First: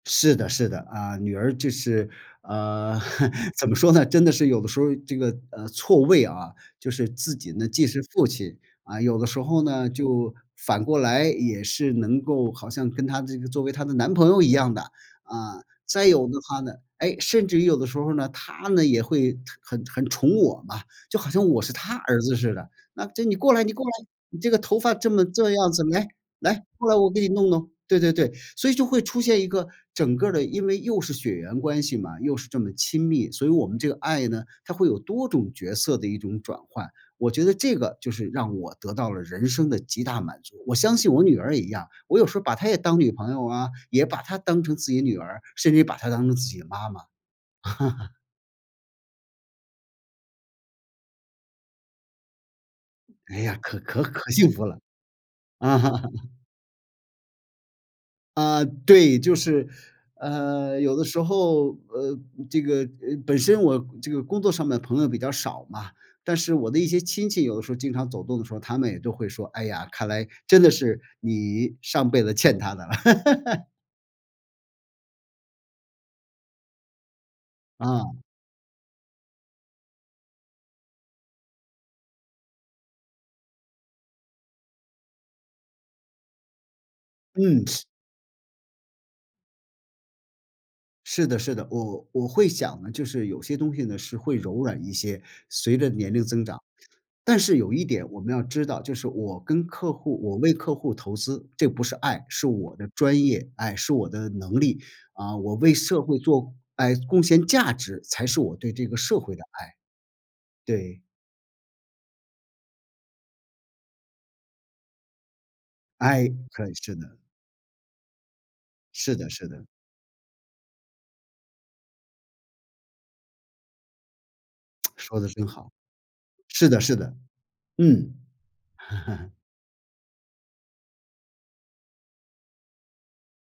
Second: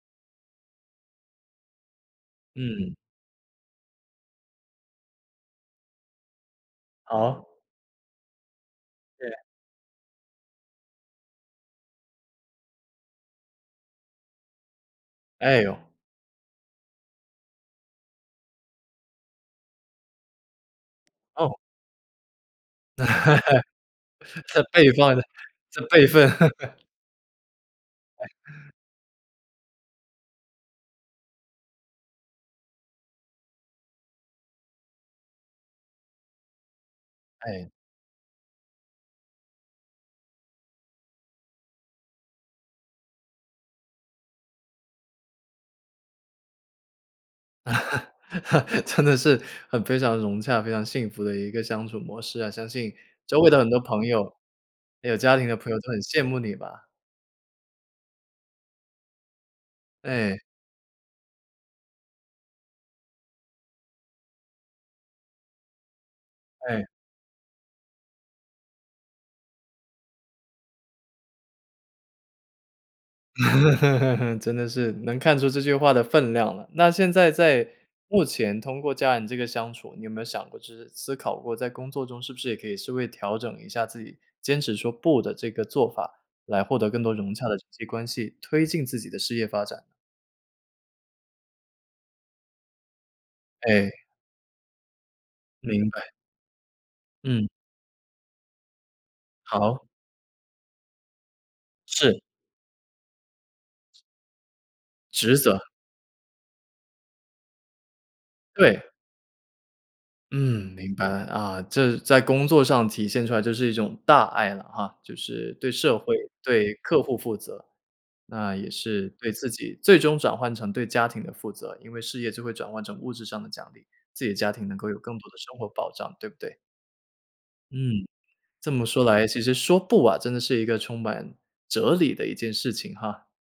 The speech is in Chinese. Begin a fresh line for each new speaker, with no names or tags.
是的是的，啊，女儿就是，啊，
嗯。
怎么说呢真的是有的时候这个，呃，错位啊。就是自
好。
己呢既是父亲，啊，有的
对。
时候呢就反过来，也是能够好像跟她这个作为她的男朋友一样的。啊，
哎哟！
再有的话呢哎，甚至于有的时候呢，她呢也会很很宠我嘛，就好像
哦。
我是她儿子似的。那这你过来你过来，你 这个
这
头
辈
发这
差得
么这样
这
子，
辈
来，
份。
来，过来我给你弄弄。对对
哎。
对，所以就会出现一个整个的因为又是血缘关系嘛，又是这么亲密，所以我们这个爱呢，它会有多种角色的一种转换。我觉得
哎。
这个就是让我得到了人生的极大满足，我相信我女儿也一样，我有时候把她也当女朋友啊，也把她当成自己女儿，甚至于把她当成自己的妈妈。
真的是很非常融洽，非常幸福的一个相处模式啊。相信
哎
周围
呀，
的很多
可可
朋
可
友
幸福了。
有家庭的朋友
嗯。
都很羡慕你吧。
啊，对。就是，
对。
呃，有的时候，呃，这个呃，本身我这个工作上的朋友比较少嘛，但是我的
嗯。
一些亲戚有的时候经常走动的时候，他们也都会说：”哎呀，看来真的是你上辈子欠她的了。”
真的是能看出这句话的分量了。那现在在
嗯。
目前通过家人这个相处，你有没有想过就是思考过，在工作中是不是也可以稍微调整一下自己，坚持说不的这个做法，来获得更多融洽的人
嗯，是。
际关系，推进自己的事业发展？
是的是的，我我会想呢，就是有些东西呢，
哎。
是会柔软一些随
明
着
白。
年龄增长。但
嗯。
是有一点我们要知道，就是我跟
好。
客户我为客户投资，这不是
是。
爱，是我的专业哎，是我的能力。
职
啊，我
责。
为社会做哎，贡献价值，才是我对
对。
这个社会的爱。
嗯，明
对。
白。啊，这在工作上体现出来就是一种大爱了哈，就是对社会、
哎，可
对
是
客户
的。
负责，那也是
是
对
的是
自
的。
己最终转换成对家庭的负责。因为事业就会转换成物质上的奖励，自己的家庭能够有 更
说得
多的
真
生活
好，
保障，对不对？
是的是的，
嗯，
嗯。
这么说来 其实说不啊，真的是一个充满哲理的一件事情哈。